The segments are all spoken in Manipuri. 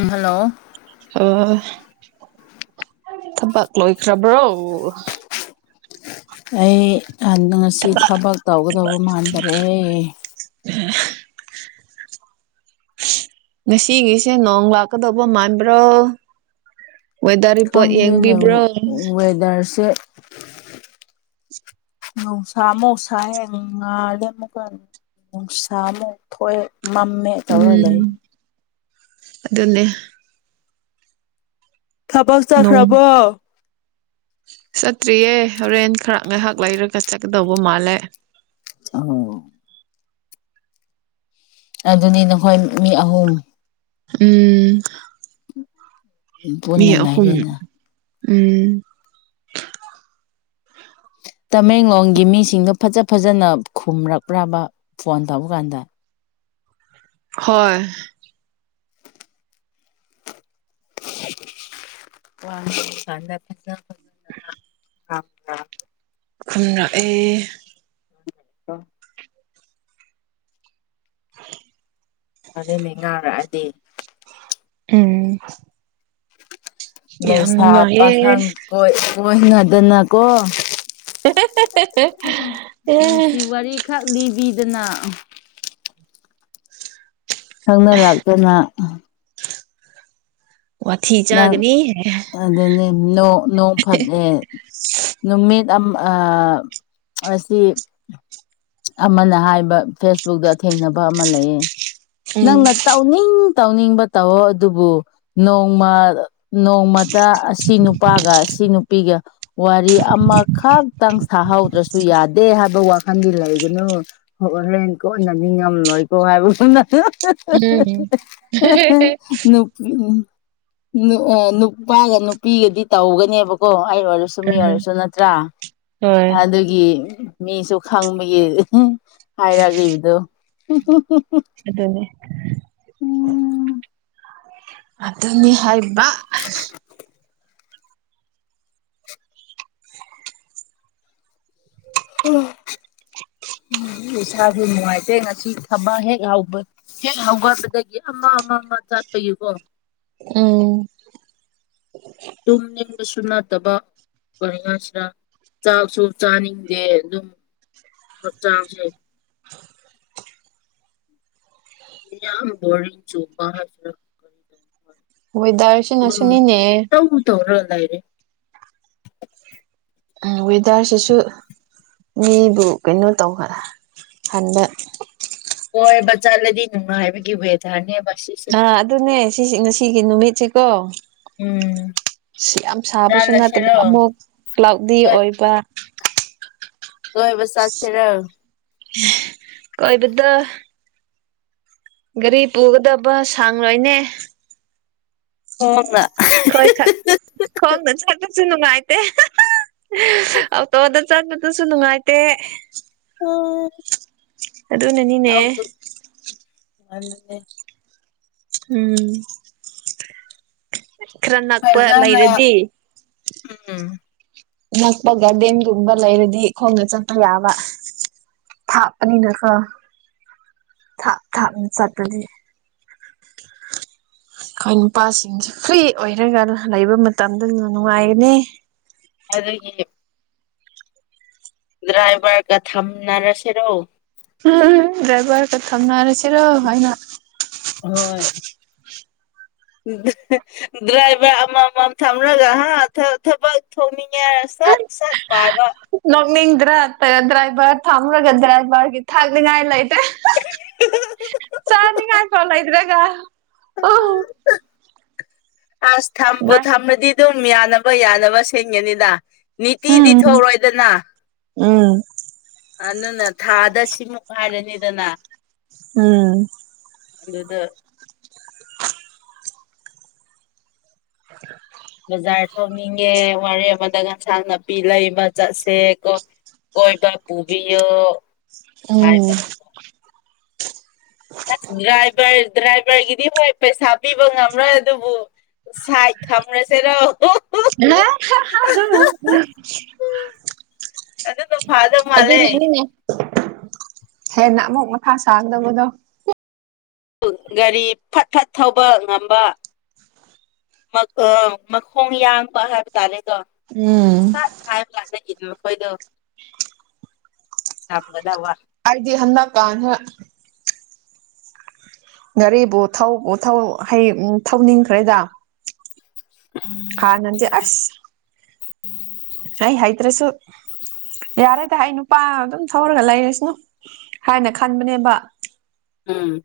ꯎꯝ ꯍꯜꯂꯣ ꯑꯣ ꯊꯕꯥꯛ ꯂꯣꯏꯈ꯭ꯔꯥꯕ꯭ꯔꯣ ꯑꯩ ꯉꯁꯤ ꯊꯕꯛ ꯇꯧꯒꯗꯧꯕ ꯃꯥꯟꯗꯔꯦ [inaudible] ꯉꯁꯤꯒꯤꯁꯦ ꯅꯣꯡ ꯂꯥꯛꯀꯗꯧꯕ ꯃꯥꯟꯕ꯭ꯔꯣ ꯋꯦꯗꯔ ꯔꯤꯄꯣꯔꯠ ꯈꯪꯗꯦꯅꯦ ꯌꯦꯡꯕꯤꯕ꯭ꯔꯣ ꯋꯦꯗꯔꯁꯦ [inaudible] ꯅꯨꯪꯁꯥ ꯃꯨꯛ ꯁꯥꯏꯌꯦ ꯉꯥꯜꯂꯦ ꯑꯃꯨꯛꯀ ꯅꯨꯡꯁꯥ ꯑꯃꯨꯛ ꯊꯣꯛꯑꯦ ꯃꯝꯃꯦ ꯇꯧꯔ ꯂꯩ ꯎꯝ ꯑꯗꯨꯅꯦ ꯊꯕꯛ ꯅꯣꯡ ꯆꯠꯈ꯭ꯔꯕꯣ ꯆꯠꯇ꯭ꯔꯤꯌꯦ ꯍꯣꯔꯦꯟ ꯈꯔ ꯉꯥꯏꯍꯥꯛ ꯂꯩꯔꯒ ꯆꯠꯀꯗꯧꯕ ꯃꯥꯜꯂꯦ ꯑꯣ ꯑꯗꯨꯅꯤ ꯅꯈꯣꯏ ꯃꯤ ꯑꯍꯨꯝ ꯎꯝ ꯎꯝ ꯃꯤ ꯄꯨꯟꯅ ꯑꯍꯨꯝ ꯂꯩꯔꯦꯅ ꯎꯝ ꯇꯃꯦꯡꯂꯣꯡꯒꯤ ꯃꯤꯁꯤꯡꯗꯣ ꯐꯖ ꯐꯖꯅ ꯈꯨꯝꯔꯛꯄꯔ꯭ꯕ ꯐꯣꯟ ꯇꯧꯕ ꯀꯥꯟꯗ ꯍꯣꯏ ꯋꯥ ꯉꯥꯡꯕ ꯀꯥꯟꯗ ꯐꯖ ꯐ ꯈꯨꯝꯔꯛꯑꯦ [inaudible] [inaudible] ꯐꯔꯦꯅꯦ ꯉꯥꯔꯛꯑꯗꯤ ꯎꯝ ꯌꯥꯝ ꯂꯩꯩꯁꯥ ꯅꯨꯡꯉꯥꯏꯌꯦ ꯄꯥꯈꯪ ꯀꯣꯏ ꯀꯣꯏꯅꯗꯅꯀꯣ ꯑꯦ ꯅꯨꯡꯁꯤ ꯋꯥꯔꯤ ꯈꯛ ꯂꯤꯕꯤꯗꯅ ꯈꯪꯅꯔꯛꯇꯅ ꯋꯥꯊꯤ ꯆꯥꯒꯅꯤ ꯑꯗꯨꯅꯦ ꯅꯣ ꯅꯣꯡ ꯐꯠꯑꯦ ꯅꯨꯃꯤꯠ ꯑꯝ ꯑꯥ ꯑꯁꯤ ꯑꯃꯅ ꯍꯥꯏꯕ ꯐꯦꯁꯕꯨꯛꯇ ꯊꯦꯡꯅꯕ ꯑꯃ ꯂꯩꯌꯦ ꯎꯝ ꯅꯪꯅ ꯇꯧꯅꯤꯡ ꯇꯧꯅꯤꯡꯕ ꯇꯧꯋꯣ ꯑꯗꯨꯕꯨ ꯅꯣꯡꯃ ꯅꯣꯡꯃꯇ ꯁꯤ ꯅꯨꯄꯥꯒ ꯁꯤ ꯅꯨꯄꯤꯒ ꯋꯥꯔꯤ ꯑꯃꯈꯛ ꯈꯤꯇꯪ ꯁꯥꯍꯧꯗ꯭ꯔꯁꯨ ꯌꯥꯗꯦ ꯍꯥꯏꯕ ꯋꯥꯈꯟꯗꯤ ꯂꯩꯒꯅꯨ ꯍꯣꯔꯦꯟ ꯀꯣꯟꯅ ꯅꯤꯉꯝꯂꯣꯏꯀꯣ ꯍꯥꯏꯕꯒꯨꯝꯅ ꯎꯝ ꯅꯨ ꯅꯨ ꯑ ꯅꯨꯄꯥꯒ ꯅꯨꯄꯤꯒꯗꯤ ꯇꯧꯒꯅꯦꯕꯀꯣ ꯑꯩ ꯑꯣꯏꯔꯁꯨ ꯁꯨ ꯃꯤ ꯎꯝ ꯑꯣꯏꯔꯁꯨ ꯅꯠꯇ꯭ꯔꯥ ꯍꯣꯏ ꯑꯗꯨꯒꯤ ꯃꯤꯁꯨ ꯈꯪꯕꯒꯤ ꯍꯥꯏꯔꯛꯔꯤꯕꯗꯨ ꯑꯗꯨꯅꯦ ꯑꯗꯨꯅꯤ ꯍꯥꯏꯕ ꯑꯥ ꯎꯝ ꯏꯁꯥꯁꯨ ꯅꯨꯡꯉꯥꯏꯇꯦ ꯉꯁꯤ ꯊꯕꯛ ꯍꯦꯛ ꯍꯧꯕ ꯍꯦꯛ ꯍꯧꯒꯠꯄꯗꯒꯤ ꯑꯃ ꯑꯃ ꯑꯃ ꯆꯠꯄꯒꯤꯀꯣ ꯎꯝ ꯇꯨꯝꯅꯤꯡꯕꯁꯨ ꯅꯠꯇꯕ [unintelligible] ꯆꯥꯛꯁꯨ ꯆꯥꯅꯤꯡꯗꯦ ꯑꯗꯨꯝ ꯍꯛꯆꯥꯡꯁꯦ ꯌꯥꯝ ꯕꯣꯔꯤꯡ ꯆꯨꯕꯥ ꯍꯥꯏꯁꯤꯔ [unintelligible] ꯑꯗꯧꯝ ꯇꯧꯕꯨ ꯇꯧꯔ ꯂꯩꯔꯦ ꯎꯝ ꯋꯦꯗꯔꯁꯤꯁꯨ ꯃꯤꯕꯨ ꯀꯩꯅꯣ ꯇꯧꯕ ꯍꯟꯕ ꯀꯣꯏꯕ ꯆꯠꯂꯗꯤ ꯅꯨꯡꯉꯥꯏꯕꯒꯤ ꯋꯦꯗꯔꯅꯦꯕꯥ ꯁꯤꯁꯦ ꯑ ꯑꯗꯨꯅꯦ ꯁꯤꯁꯤ ꯉꯁꯤꯒꯤ ꯅꯨꯃꯤꯠꯁꯤꯀꯣ ꯎꯝ ꯌꯥꯝ ꯁꯥꯕꯁꯨ ꯅꯠꯇꯕ ꯆꯠꯂꯁꯤꯔꯣ ꯑꯃ ꯀ꯭ꯂꯥꯎꯗꯤ ꯍꯣꯏ ꯑꯣꯏꯕ ꯀꯣꯏꯕ ꯆꯠꯀꯦꯔꯣ ꯀꯣꯏꯕꯗꯣ ꯒꯥꯔꯤ ꯄꯨꯒꯗꯕ ꯁꯥꯡꯂꯣꯏꯅꯦ [unintelligible] ꯈꯔ ꯈꯛ ꯈꯣꯡꯅ ꯆꯠꯄꯁꯨ ꯅꯨꯡꯉꯥꯏꯇꯦ ꯑꯣꯇꯣꯗ ꯆꯠꯄꯗꯨꯁꯨ ꯅꯨꯡꯉꯥꯏꯇꯦ [unintelligible] ꯑꯗꯨꯅꯅꯤ [inaudible] ꯎꯝ ꯈꯔꯥꯅꯥ ꯐꯖꯅ ꯎꯝ ꯅꯛꯄ ꯒꯥꯔꯗꯦꯟꯒꯨꯝꯕ ꯂꯩꯔꯗꯤ ꯈꯣꯡꯅ ꯆꯠꯄ ꯌꯥꯕ ꯊꯥꯞꯄꯅꯤꯅꯀꯣ ꯊꯥꯞ ꯊꯥꯞꯅ ꯆꯠꯄꯗꯤ ꯑꯈꯣꯏ ꯅꯨꯄꯥꯁꯤꯡꯁꯦ ꯐ꯭ꯔꯤ ꯑꯣꯏꯔꯒ ꯂꯩꯕ ꯃꯇꯝꯗꯨ ꯅꯨꯡꯉꯥꯏꯒꯅꯤ ꯑꯗꯥꯒꯤ ꯗ꯭ꯔꯥꯏꯚꯔꯒ ꯊꯝꯅꯔꯁꯤꯔꯣ ꯗ꯭ꯔꯥꯏꯚꯔ ꯀ ꯊꯝꯅꯔꯁꯤꯔꯣ ꯍꯥꯏꯅ ꯍꯣꯏ ꯗ꯭ꯔꯥꯏꯚꯔ ꯑꯃ ꯃꯥꯝ ꯊꯝꯔꯒ ꯍꯥ ꯊꯥ ꯊꯕꯛ ꯊꯣꯛꯅꯤꯡꯉꯦ ꯍꯥꯏꯔ ꯁꯠ ꯁꯠ ꯄꯥꯏꯕ ꯅꯣꯛꯅꯤꯡꯗ꯭ꯔꯥ ꯗ꯭ꯔꯥꯏꯚꯔ ꯊꯝꯔꯒ ꯗ꯭ꯔꯥꯏꯚꯔꯒꯤ ꯊꯥꯛꯅꯤꯡꯉꯥꯏ ꯂꯩꯇꯦ ꯆꯥꯅꯤ ꯉꯥꯏ ꯐꯥꯎ ꯂꯩꯇ꯭ꯔꯒꯥ [unintelligible] ꯑꯁ ꯊꯝꯕꯨ ꯊꯝꯔꯗꯤ ꯑꯗꯨꯝ ꯌꯥꯅꯕ ꯌꯥꯅꯕ ꯁꯤꯟꯒꯅꯤꯗ ꯅꯤꯇꯤ ꯗꯤ ꯎꯝ ꯊꯧꯔꯣꯏꯗꯅ ꯎꯝ ꯑꯗꯨꯅ ꯊꯥꯗ ꯁꯤꯃꯨꯛ ꯍꯥꯏꯔꯅꯤꯗꯅ ꯎꯝ ꯑꯗꯨꯗ [unintelligible] ꯕꯖꯥꯔ ꯊꯣꯛꯅꯤꯡꯉꯦ ꯋꯥꯔꯦ ꯑꯃꯗ ꯑꯦꯟꯁꯥꯡ ꯅꯥꯄꯤ ꯂꯩꯕ ꯆꯠꯁꯦꯀꯣ ꯀꯣꯏꯕ ꯄꯨꯕꯤꯌꯣ ꯎꯝ ꯍꯥꯏꯕ ꯑꯁ ꯗ꯭ꯔꯥꯏꯚꯔ ꯗ꯭ꯔꯥꯏꯚꯔꯒꯤꯗꯤ ꯍꯣꯏ ꯄꯩꯁꯥ ꯄꯤꯕ ꯉꯝꯔꯣꯏ ꯑꯗꯨꯕꯨ ꯁꯥꯏꯠ ꯊꯝꯔꯁꯦꯔꯣ [unintelligible] ꯑꯗꯨꯅ ꯐꯥꯗꯧ ꯃꯥꯜꯂꯦ ꯑꯗꯨꯅꯅꯤꯅꯦ ꯍꯦꯟꯅ ꯑꯃꯨꯛ ꯃꯊꯥ ꯁꯥꯒꯗꯕꯗꯣ ꯒꯥꯔꯤ ꯐꯠ ꯐꯠ ꯊꯧꯕ ꯉꯝꯕ ꯃꯈꯣꯡ ꯑꯥ ꯃꯈꯣꯡ ꯌꯥꯡꯕ ꯍꯥꯏꯕ ꯇꯥꯔꯦꯗꯣ ꯎꯝ ꯍꯥꯏꯕꯥ ꯀꯟꯗ ꯏꯟꯕ ꯃꯈꯣꯏꯗꯣ ꯊꯝꯒꯗꯕ ꯑꯩꯗꯤ ꯍꯟꯗꯛꯀꯥꯟꯗ ꯒꯥꯔꯤꯕꯨ ꯊꯧꯕꯨ ꯊꯧ ꯍꯩ ꯊꯧꯅꯤꯡꯈ꯭ꯔꯦꯗ ꯎꯝ ꯍꯥꯟꯅꯗꯤ ꯑꯁ ꯑꯩ ꯍꯩꯇ꯭ꯔꯁꯨ ꯌꯥꯔꯦꯗ ꯑꯩ ꯅꯨꯄꯥ ꯑꯗꯨꯝ ꯊꯧꯔꯒ ꯂꯩꯔꯁꯅꯨ ꯍꯥꯏꯅ ꯈꯟꯕꯅꯦꯕ ꯎꯝ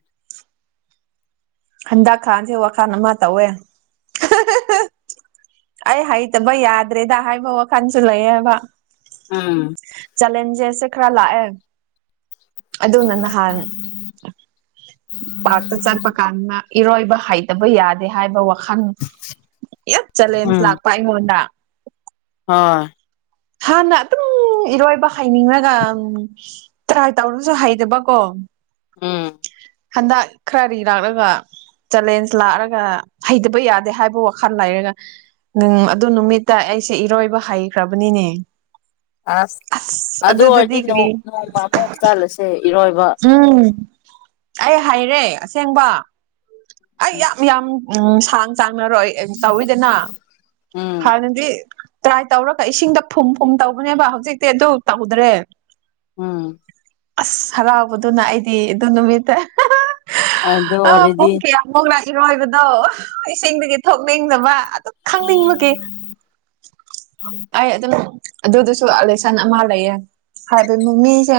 ꯍꯟꯗꯛ ꯈꯔꯗꯤ ꯋꯥꯈꯜ ꯑꯃ ꯇꯧꯋꯦ ꯍꯥ ꯍꯥ ꯍꯥ ꯑꯩ ꯍꯩꯇꯕ ꯌꯥꯗ꯭ꯔꯦꯗ ꯍꯥꯏꯕ ꯋꯥꯈꯜꯁꯨ ꯂꯩꯌꯦꯕ ꯎꯝ ꯆꯂꯦꯟꯖꯦꯁ ꯁꯦ ꯈꯔ ꯂꯥꯛꯑꯦ ꯑꯗꯨꯅ ꯅꯍꯥꯥꯟ ꯄꯥꯛꯇ ꯆꯠꯄ ꯀꯥꯟꯗ ꯏꯔꯣꯏꯕ ꯍꯩꯇꯕ ꯌꯥꯗꯦ ꯍꯥꯏꯕ ꯋꯥꯈꯜ ꯌꯥꯝ ꯆꯦꯂꯦꯟꯖ ꯎꯝ ꯂꯥꯛꯄ ꯑꯩꯉꯣꯟꯗ ꯍꯣꯏ ꯍꯥꯟꯅ ꯑꯗꯨꯝ ꯏꯔꯣꯏꯕ ꯍꯩ ꯅꯤꯡꯉꯒ ꯇ꯭ꯔꯥꯏ ꯇꯧꯔꯁꯨ ꯍꯩꯗꯕꯀꯣ ꯎꯝ ꯍꯟꯗꯛ ꯈꯔ ꯔꯤ ꯂꯥꯛꯂꯒ ꯆꯦꯂꯦꯟꯖ ꯂꯥꯛꯑꯒ ꯍꯩꯇꯕ ꯌꯥꯗꯦ ꯍꯥꯏꯕ ꯋꯥꯈꯜ ꯂꯩꯔꯒ ꯎꯝ ꯑꯗꯨ ꯅꯨꯃꯤꯠꯇ ꯑꯩꯁꯦ ꯏꯔꯣꯏꯕ ꯍꯩꯈ꯭ꯔꯕꯅꯤꯅꯦ ꯑꯁ ꯑꯗꯨ ꯑꯗꯨꯗꯗꯤ ꯑꯣꯏꯔꯗꯤ ꯀꯔꯤ ꯅꯣꯡ ꯅꯣꯡꯃ ꯑꯃꯨꯛ ꯆꯠꯂꯁꯦ ꯏꯔꯣꯏꯕ ꯎꯝ ꯑꯩ ꯍꯩꯔꯦ ꯑꯁꯦꯡꯕ ꯑꯩ ꯌꯥꯝ ꯌꯥꯝ ꯎꯝ ꯁꯥꯡ ꯆꯥꯡ ꯇꯧꯋꯤꯗꯅ ꯎꯝ ꯍꯥꯟꯅꯗꯤ ꯇ꯭ꯔꯥꯏ ꯇꯧꯔꯒ ꯏꯁꯤꯡꯗ ꯐꯨꯝ ꯐꯨꯝ ꯇꯧꯕꯅꯦꯕ ꯍꯧꯖꯤꯛꯇꯤ ꯑꯗꯨ ꯇꯧꯗ꯭ꯔꯦ ꯎꯝ ꯑꯁ ꯍꯔꯥꯎꯕꯗꯨꯅ ꯑꯩꯗꯤ ꯑꯗꯨ ꯅꯨꯃꯤꯠꯇ ꯑꯗꯨ ꯑ ꯑꯣꯏꯔꯗꯤ ꯄꯨꯡ ꯀꯌꯥ ꯐꯧꯅꯣ ꯏꯔꯣꯏꯕꯗꯣ ꯏꯁꯤꯡꯗꯒꯤ ꯊꯣꯛꯅꯤꯡꯗꯕ ꯈꯪꯅꯤꯡꯕꯒꯤ ꯑꯩ ꯑꯗꯨꯝ ꯑꯗꯨꯗꯨꯁꯨ ꯂꯦꯁꯟ ꯑꯃ ꯂꯩꯌꯦ ꯍꯥꯏꯕꯗꯤ ꯃꯤꯁꯦ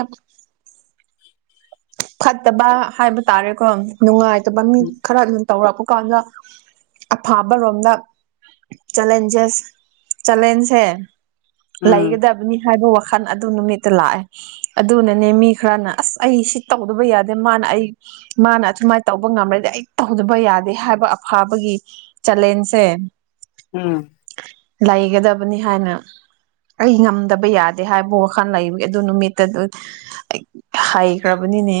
ꯐꯠꯇꯕ ꯍꯥꯏꯕ ꯇꯥꯔꯦꯀꯣ ꯅꯨꯡꯉꯥꯏꯇꯕ ꯃꯤ ꯈꯔ ꯇꯧꯔꯛꯄ ꯀꯥꯟꯗ ꯑꯐꯕꯔꯣꯝꯗ ꯆꯦꯂꯦꯟꯖꯦꯁ ꯆꯦꯂꯦꯟꯖꯁꯦ ꯎꯝ ꯂꯩꯒꯗꯕꯅꯤ ꯍꯥꯏꯕ ꯋꯥꯈꯜ ꯈꯜ ꯑꯗꯨ ꯅꯨꯃꯤꯠꯇ ꯂꯥꯛꯑꯦ ꯑꯗꯨꯅꯅꯦ ꯃꯤ ꯈꯔꯅ ꯑꯁ ꯑꯩ ꯁꯤ ꯇꯧꯗꯕ ꯌꯥꯗꯦ ꯃꯥꯅ ꯑꯩ ꯃꯥꯅ ꯑꯁꯨꯃꯥꯏꯅ ꯇꯧꯕ ꯉꯝꯔꯗꯤ ꯑꯩ ꯇꯧꯗꯕ ꯌꯥꯗꯦ ꯍꯥꯏꯕ ꯑꯐꯕꯒꯤ ꯆꯦꯂꯦꯟꯖꯁꯦ ꯎꯝ ꯂꯩꯒꯗꯕꯅꯤ ꯍꯥꯏꯅ ꯑꯩ ꯉꯝꯗꯕ ꯌꯥꯗꯦ ꯍꯥꯏꯕ ꯋꯥꯈꯜ ꯂꯩꯕꯒꯤ ꯑꯗꯨ ꯅꯨꯃꯤꯠꯇ ꯑꯗꯨ ꯑꯩ ꯍꯩ ꯈ꯭ꯔꯥꯕꯅꯤꯅꯦ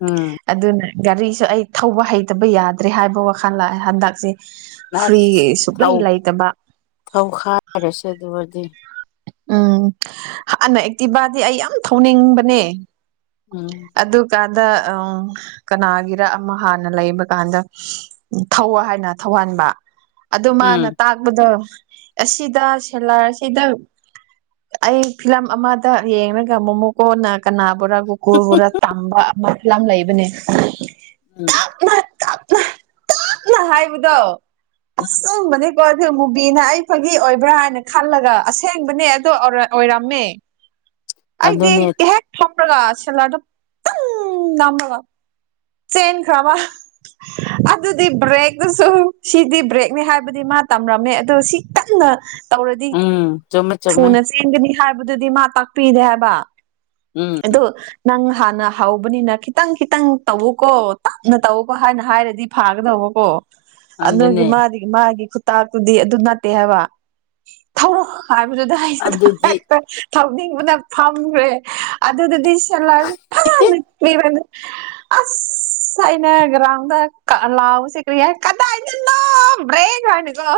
ꯎꯝ ꯑꯗꯨꯅ ꯒꯥꯔꯤꯁꯨ ꯑꯩ ꯊꯧꯕ ꯍꯩꯇꯕ ꯌꯥꯗ꯭ꯔꯦ ꯍꯥꯏꯕ ꯋꯥꯈꯜ ꯂꯥꯛꯑꯦ ꯍꯟꯗꯛꯁꯦ ꯐ꯭ꯔꯤ ꯑꯁ ꯁꯨꯨꯛ ꯂꯩ ꯊꯧꯕ ꯂꯩꯇꯕ ꯊꯧꯈꯥꯏꯔꯁꯦ ꯑꯗꯨ ꯑꯣꯏꯔꯗꯤ ꯎꯝ ꯍꯥꯟꯅ ꯑꯦꯛꯇꯤꯕꯥꯗꯤ ꯑꯩ ꯌꯥꯝ ꯊꯧꯅꯤꯡꯕꯅꯦ ꯎꯝ ꯑꯗꯨꯒ ꯀꯥꯟꯗ ꯎꯝ ꯀꯅꯥꯒꯤꯔ ꯑꯃ ꯍꯥꯟꯅ ꯂꯩꯕ ꯀꯥꯟꯗ ꯊꯧꯑꯣ ꯍꯥꯏꯅ ꯊꯧꯍꯟꯕ ꯑꯗꯨ ꯃꯥꯅ ꯎꯝ ꯇꯥꯛꯄꯗꯣ ꯑꯁꯤꯗ ꯁꯦꯂꯥꯔ ꯑꯁꯤꯗ ꯑꯩ ꯐꯤꯂꯝ ꯑꯃꯗ ꯌꯦꯡꯉꯒ ꯃꯣꯃꯣꯀꯣꯅ ꯀꯅꯥꯕꯨꯔꯥ ꯒꯣꯀꯨꯜ ꯕꯨꯔꯥ ꯇꯝꯕ ꯑꯃ ꯐꯤꯂꯝ ꯂꯩꯕꯅꯦ ꯎꯝ ꯇꯞꯅ ꯇꯞꯅ ꯍꯥꯏꯕꯗꯣ ꯎꯝ ꯑꯆꯨꯝꯕꯅꯤ ꯀꯣ ꯑꯗꯨ ꯃꯨꯕꯤꯅ ꯑꯩ ꯐꯒꯤ ꯑꯣꯏꯕ꯭ꯔꯥ ꯍꯥꯏꯅ ꯈꯜꯂꯒ ꯑꯁ ꯑꯁꯦꯡꯕꯅꯦ ꯑꯗꯣ ꯑꯣꯔꯥ ꯑꯣꯏꯔꯝꯃꯦ ꯑꯩꯗꯤ ꯑꯗꯨꯅꯦ ꯍꯦꯛ ꯊꯝꯔꯒ ꯁꯦꯂꯔꯗ ꯇꯪ ꯅꯝꯕꯒ ꯆꯦꯟꯈ꯭ꯔꯕ ꯑꯗꯨꯗꯤ ꯕ꯭ꯔꯦꯛꯇꯨꯁꯨ ꯁꯤꯗꯤ ꯕ꯭ꯔꯦꯛꯅꯤ ꯍꯥꯏꯕꯗꯤ ꯃꯥ ꯇꯝꯔꯝꯃꯦ ꯑꯗꯨ ꯁꯤ ꯀꯟꯅ ꯇꯧꯔꯗꯤ ꯎꯝ ꯆꯨꯝꯃꯦ ꯆꯨꯝꯃꯦ ꯊꯨꯅ ꯆꯦꯟꯒꯅꯤ ꯍꯥꯏꯕꯗꯨꯗꯤ ꯃꯥ ꯇꯥꯛꯄꯤꯗꯦ ꯍꯥꯏꯕ ꯎꯝ ꯑꯗꯨ ꯅꯪ ꯍꯥꯟꯅ ꯍꯧꯕꯅꯤꯅ ꯈꯤꯇꯪ ꯈꯤꯇꯪ ꯇꯧꯎꯀꯣ ꯇꯞꯅ ꯇꯧꯀꯣ ꯍꯥꯏꯅ ꯍꯥꯏꯔꯗꯤ ꯐꯥꯒꯗꯧꯕꯀꯣ ꯑꯗꯨꯒꯤ ꯑꯗꯨꯅꯦ ꯃꯥꯗꯤ ꯃꯥꯒꯤ ꯈꯨꯇꯥꯛꯇꯨꯗꯤ ꯑꯗꯨ ꯅꯠꯇꯦ ꯍꯥꯏꯕ ꯊꯧꯔꯣ ꯍꯥꯏꯕꯗꯨꯗ ꯑꯩꯩꯅ ꯑꯗꯨꯗꯤ ꯍꯦꯛꯇ ꯊꯧꯅꯤꯡꯕꯅ ꯐꯝꯈ꯭ꯔꯦ ꯑꯗꯨꯗꯨꯗꯤ ꯁꯦꯂꯔꯖꯤ ꯐꯔꯥ ꯅꯤꯛꯂꯤꯕꯅꯤ ꯑꯁ ꯑꯩꯅ ꯒ꯭ꯔꯥꯎꯗ ꯀ ꯂꯥꯎꯕꯁꯤ ꯀ꯭ꯔꯤ ꯍꯥꯏ ꯀꯗꯥꯏꯗꯅꯣ ꯕ꯭ꯔꯦꯛ ꯍꯥꯏꯅ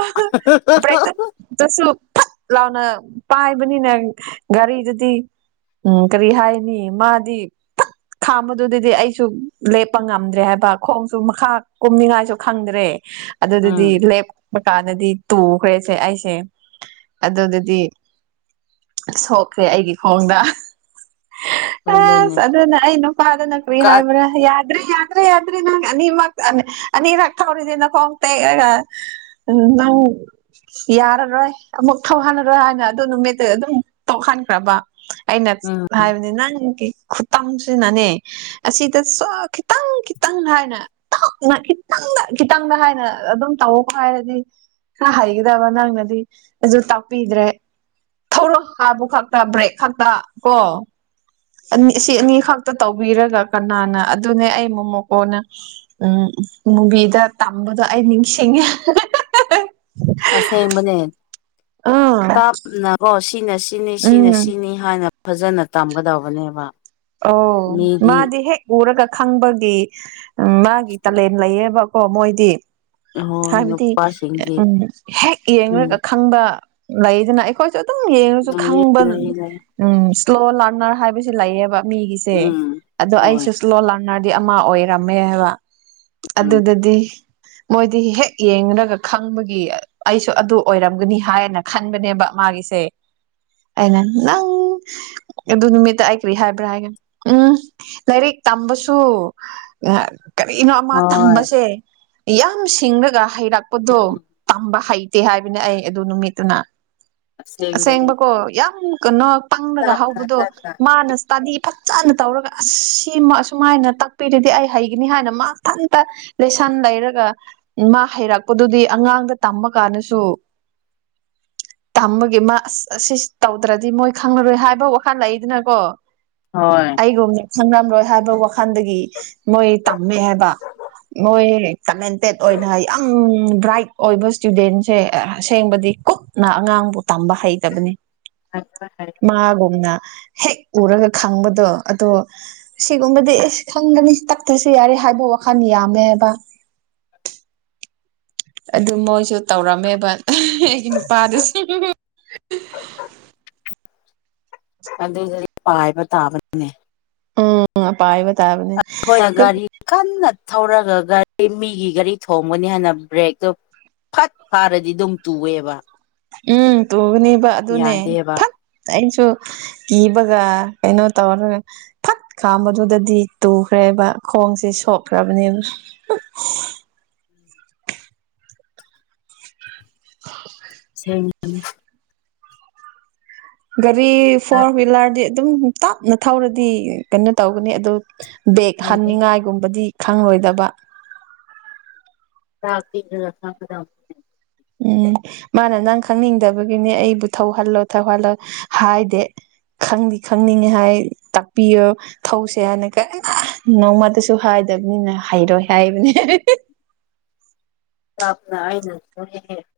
ꯕꯔꯦꯛꯇꯠ ꯇꯁꯨ ꯐꯠ ꯂꯥꯎꯅ ꯄꯥꯏꯕꯅꯤꯅꯦ ꯒꯥꯔꯤꯗꯨꯗꯤ ꯎꯝ ꯀꯔꯤ ꯍꯥꯏꯅꯤ ꯃꯥꯗꯤ ꯐꯠ ꯈꯥꯝꯕꯗꯨꯗꯗꯤ ꯑꯩꯁꯨ ꯂꯦꯞꯄ ꯉꯝꯗ꯭ꯔꯦ ꯍꯥꯏꯕ ꯈꯣꯡꯁꯨ ꯃꯈꯥ ꯀꯨꯝꯅꯤꯡꯉꯥꯏꯁꯨ ꯈꯪꯗ꯭ꯔꯦ ꯎꯝ ꯑꯗꯨꯗꯨꯗꯤ ꯂꯦꯞꯄ ꯀꯥꯟꯗꯗꯤ ꯇꯨꯈ꯭ꯔꯦꯁꯦ ꯑꯩꯁꯦ ꯑꯗꯨꯗꯗꯤ ꯁꯣꯛꯈ꯭ꯔꯦ ꯑꯩꯒꯤ ꯈꯣꯡꯗ ꯑꯗꯨꯅꯦ ꯑꯁ ꯑꯗꯨꯅ ꯑꯩ ꯅꯨꯄꯥꯗꯨꯅ ꯀꯔꯤ ꯀꯠ ꯍꯥꯏꯕ꯭ꯔ ꯌꯥꯗ꯭ꯔꯦ ꯌꯥꯗ꯭ꯔꯦ ꯌꯥꯗ꯭ꯔꯦ ꯅꯪ ꯑꯅꯤꯃꯛ ꯑꯅꯤꯔꯛ ꯊꯧꯔꯗꯤ ꯅꯈꯣꯡ ꯇꯦꯛꯑꯒ ꯎꯝ ꯅꯪ ꯌꯥꯔꯔꯣꯏ ꯑꯃꯨꯛ ꯊꯧꯍꯜꯂꯔꯣꯏ ꯍꯥꯏꯅ ꯑꯗꯨ ꯅꯨꯃꯤꯠꯇꯨ ꯑꯗꯨꯝ ꯇꯣꯛꯍꯟꯈ꯭ꯔꯕ ꯑꯩꯅ ꯎꯝ ꯍꯥꯏꯕꯅꯤ ꯅꯪꯒꯤ ꯈꯨꯠꯇꯝꯁꯤꯅꯅꯦ ꯑꯁꯤꯗꯁꯣ ꯈꯤꯇꯪ ꯈꯤꯇꯪ ꯍꯥꯏꯅ ꯇꯣꯛꯅ ꯈꯤꯇꯪꯗ ꯈꯤꯇꯪꯗ ꯍꯥꯏꯅ ꯑꯗꯨꯝ ꯇꯧꯑꯣꯕ ꯍꯥꯏꯔꯗꯤ ꯍꯥ ꯍꯩꯒꯗꯕ ꯅꯪꯅꯗꯤ ꯖꯨ ꯇꯥꯛꯄꯤꯗ꯭ꯔꯦ ꯊꯧꯔꯣ ꯍꯥꯕꯨ ꯈꯛꯇ ꯕ꯭ꯔꯦꯛ ꯈꯛꯇ ꯀꯣ ꯁꯤ ꯑꯅꯤ ꯈꯛꯇ ꯇꯧꯕꯤꯔꯒ ꯀꯅꯥꯅ ꯑꯗꯨꯅꯦ ꯑꯩ ꯃꯣꯃꯣꯀꯣꯅ ꯎꯝ ꯃꯨꯚꯤꯗ ꯇꯝꯕꯗꯣ ꯑꯩ ꯅꯤꯡꯁꯤꯡꯉꯦ ꯑꯁꯦꯡꯕꯅꯦ ꯈꯔ ꯇꯥꯞꯅꯀꯣ ꯁꯤꯅ ꯁꯤꯅꯤ ꯁꯤꯅ ꯎꯝ ꯁꯤꯅꯤ ꯍꯥꯟꯅ ꯐꯖꯅ ꯇꯝꯒꯗꯧꯕꯅꯦꯕ ꯑꯣ ꯃꯤꯗꯤ ꯃꯥꯗꯤ ꯍꯦꯛ ꯎꯔꯒ ꯈꯪꯕꯒꯤ ꯃꯥꯒꯤ ꯇꯂꯦꯟ ꯂꯩꯌꯦꯕ ꯀꯣ ꯃꯣꯏꯗꯤ ꯍꯣꯏ ꯍꯥꯏꯕꯗꯤ ꯅꯨꯄꯥꯁꯤꯡꯗꯤ ꯎꯝ ꯍꯦꯛ ꯎꯝ ꯌꯦꯡꯔꯒ ꯈꯪ ꯈꯪꯕ ꯂꯩꯗꯅ ꯑꯩꯈꯣꯏꯁꯨ ꯑꯗꯨꯝ ꯌꯦꯡꯔꯁꯨ ꯂꯩꯌꯦ ꯈꯪꯕ ꯂꯩꯌꯦ ꯂꯩꯌꯦ ꯎꯝ ꯁ꯭ꯂꯣ ꯂꯔꯅꯔ ꯍꯥꯏꯕꯁꯨ ꯂꯩꯌꯦꯕ ꯃꯤꯒꯤꯁꯦ ꯎꯝ ꯑꯗꯣ ꯍꯣꯏ ꯑꯩꯁꯨ ꯂꯣ ꯂꯥꯅꯔꯗꯤ ꯑꯃ ꯑꯣꯏꯔꯝꯃꯦ ꯍꯥꯏꯕ ꯎꯝ ꯑꯗꯨꯗꯗꯤ ꯃꯣꯏꯗꯤ ꯍꯦꯛ ꯌꯦꯡꯔꯒ ꯈꯪꯕꯒꯤ ꯑꯩꯁꯨ ꯑꯗꯨ ꯑꯣꯏꯔꯝꯒꯅꯤ ꯍꯥꯏꯅ ꯈꯟꯕꯅꯦꯕ ꯃꯥꯒꯤꯁꯦ ꯑꯩꯅ ꯅꯪ ꯑꯗꯨ ꯅꯨꯃꯤꯠꯇ ꯑꯩ ꯀꯔꯤ ꯍꯥꯏ ꯕꯔ꯭ ꯍꯥꯏꯒ ꯎꯝ ꯂꯥꯏꯔꯤꯛ ꯇꯝꯕꯁꯨ ꯀꯔꯤꯅꯣ ꯑꯃ ꯍꯣꯏ ꯇꯝꯕꯁꯦ ꯌꯥꯝ ꯁꯤꯡꯔꯒ ꯍꯩꯔꯛꯄꯗꯣ ꯎꯝ ꯇꯝꯕ ꯍꯩꯇꯦ ꯍꯥꯏꯕꯅꯦ ꯑꯩ ꯑꯗꯨ ꯅꯨꯃꯤꯠꯇꯨꯅ ꯑꯁꯦꯡꯕꯅꯦ ꯑꯁꯦꯡꯕꯀꯣ ꯌꯥꯝ ꯀꯅꯣ ꯄꯪꯔꯒ ꯇꯞꯅ ꯍꯧꯕꯗꯣ ꯇꯞꯅ ꯃꯥꯅ ꯇꯥꯗꯤ ꯐꯖꯅ ꯇꯧꯔꯒ ꯑꯁꯤꯃ ꯑꯁꯨꯃꯥꯏꯅ ꯇꯥꯛꯄꯤꯔꯗꯤ ꯑꯩ ꯍꯩꯒꯅꯤ ꯍꯥꯏꯅ ꯃꯊꯟꯇ ꯂꯦꯁꯟ ꯂꯩꯔꯒ ꯃꯥ ꯍꯩꯔꯛꯄꯗꯨꯗꯤ ꯑꯉꯥꯡꯗ ꯇꯃ ꯀꯥꯟꯗꯁꯨ ꯇꯝꯕꯒꯤ ꯃꯥ ꯑꯁ ꯑꯁꯤ ꯇꯧꯗ꯭ꯔꯗꯤ ꯃꯣꯏ ꯈꯪꯂꯔꯣꯏ ꯍꯥꯏꯕ ꯋꯥꯈꯟ ꯂꯩꯗꯅꯀꯣ ꯍꯣꯏ ꯑꯩꯒꯨꯝꯅ ꯈꯪꯔꯝꯔꯣꯏ ꯍꯥꯏꯕ ꯋꯥꯈꯟꯗꯒꯤ ꯃꯣꯏ ꯇꯝꯃꯦ ꯍꯥꯏꯕ ꯃꯣꯏ ꯀꯃꯦꯟꯇꯦꯠ ꯑꯣꯏꯅ ꯌꯥꯝ ꯕ꯭ꯔꯥꯏꯠ ꯑꯣꯏꯕ ꯏꯁꯇꯨꯗꯦꯟꯁꯦ ꯑꯁꯦꯡꯕꯗꯤ ꯀꯨꯛ ꯅ ꯑꯉꯥꯡꯕꯨ ꯇꯝꯕ ꯍꯩꯇꯕꯅꯤ [unintelligible] ꯃꯥꯒꯨꯝꯅ ꯍꯦꯛ ꯎꯔꯒ ꯈꯪꯕꯗꯣ ꯑꯗꯣ ꯁꯤꯒꯨꯝꯕꯗꯤ ꯏꯁ ꯈꯪꯒꯅꯤ ꯇꯛꯇ꯭ꯔꯁꯨ ꯌꯥꯔꯦ ꯍꯥꯏꯕ ꯋꯥꯈꯟ ꯌꯥꯝꯃꯦꯕ ꯑꯗꯨ ꯃꯣꯏꯁꯨ ꯇꯧꯔꯝꯃꯦꯕ ꯑꯩꯒꯤ ꯅꯨꯄꯥꯗꯨꯁꯨ ꯑꯗꯨꯗꯨꯗꯤ ꯄꯥꯏꯕ ꯇꯥꯕꯅꯤꯅꯦ ꯎꯝ ꯄꯥꯏꯕ ꯇꯥꯕꯅꯦ ꯍꯣꯏ ꯑꯗꯨ ꯒꯥꯔꯤ ꯀꯟꯅ ꯊꯧꯔꯒ ꯒꯥꯔꯤ ꯃꯤꯒꯤ ꯒꯥꯔꯤ ꯊꯣꯝꯒꯅꯤ ꯍꯥꯏꯅ ꯕ꯭ꯔꯦꯛꯇꯣ ꯐꯠ ꯐꯥꯔꯗꯤ ꯗꯨꯝ ꯇꯨꯑꯦꯕ ꯎꯝ ꯇꯨꯒꯅꯤꯕ ꯑꯗꯨꯅꯦ ꯌꯥꯗꯦꯕ ꯐꯠ ꯑꯩꯁꯨ ꯀꯤꯕꯒ ꯀꯩꯅꯣ ꯇꯧꯔꯒ ꯐꯠ ꯈꯥꯝꯕꯗꯨꯗꯗꯤ ꯇꯨꯈ꯭ꯔꯦꯕ ꯈꯣꯡꯁꯦ ꯁꯣꯛꯈ꯭ꯔꯕꯅꯦꯕ [inaudible] ꯑꯁꯦꯡꯕꯅꯦ ꯒꯥꯔꯤ ꯆꯥꯛ ꯐꯣꯔ ꯋꯤꯂꯔꯗꯤ ꯑꯗꯨꯝ ꯇꯥꯞꯅ ꯊꯧꯔꯗꯤ ꯀꯩꯅꯣ ꯇꯧꯒꯅꯤ ꯑꯗꯨ ꯕꯦꯒ ꯍꯩꯒꯅꯤ ꯍꯟꯅꯤꯡꯉꯥꯏꯒꯨꯝꯕꯗꯤ ꯈꯪꯂꯣꯏꯗꯕ ꯁꯥꯞꯇꯤꯖ꯭ꯔ [unintelligible] ꯁꯥꯡ ꯈꯗ ꯎꯝ ꯃꯥꯅ ꯅꯪ ꯈꯪꯅꯤꯡꯗꯕꯒꯤꯅꯦ ꯑꯩꯕꯨ ꯊꯧꯍꯜꯂꯣ ꯊꯧꯍꯜꯂꯣ ꯍꯥꯏꯗꯦ ꯈꯪꯗꯤ ꯈꯪꯅꯤꯡꯉꯤ ꯍꯥꯏ ꯇꯥꯛꯄꯤꯌꯨ ꯊꯧꯁꯦ ꯍꯥꯏꯅ ꯀꯟꯅ ꯅꯣꯡꯃꯇꯁꯨ ꯍꯥꯏꯗꯕꯅꯤꯅ ꯍꯩꯔꯣꯏ ꯍꯥꯏꯕꯅꯦ ꯇꯥꯞꯅ ꯑꯩꯅ [unintelligible]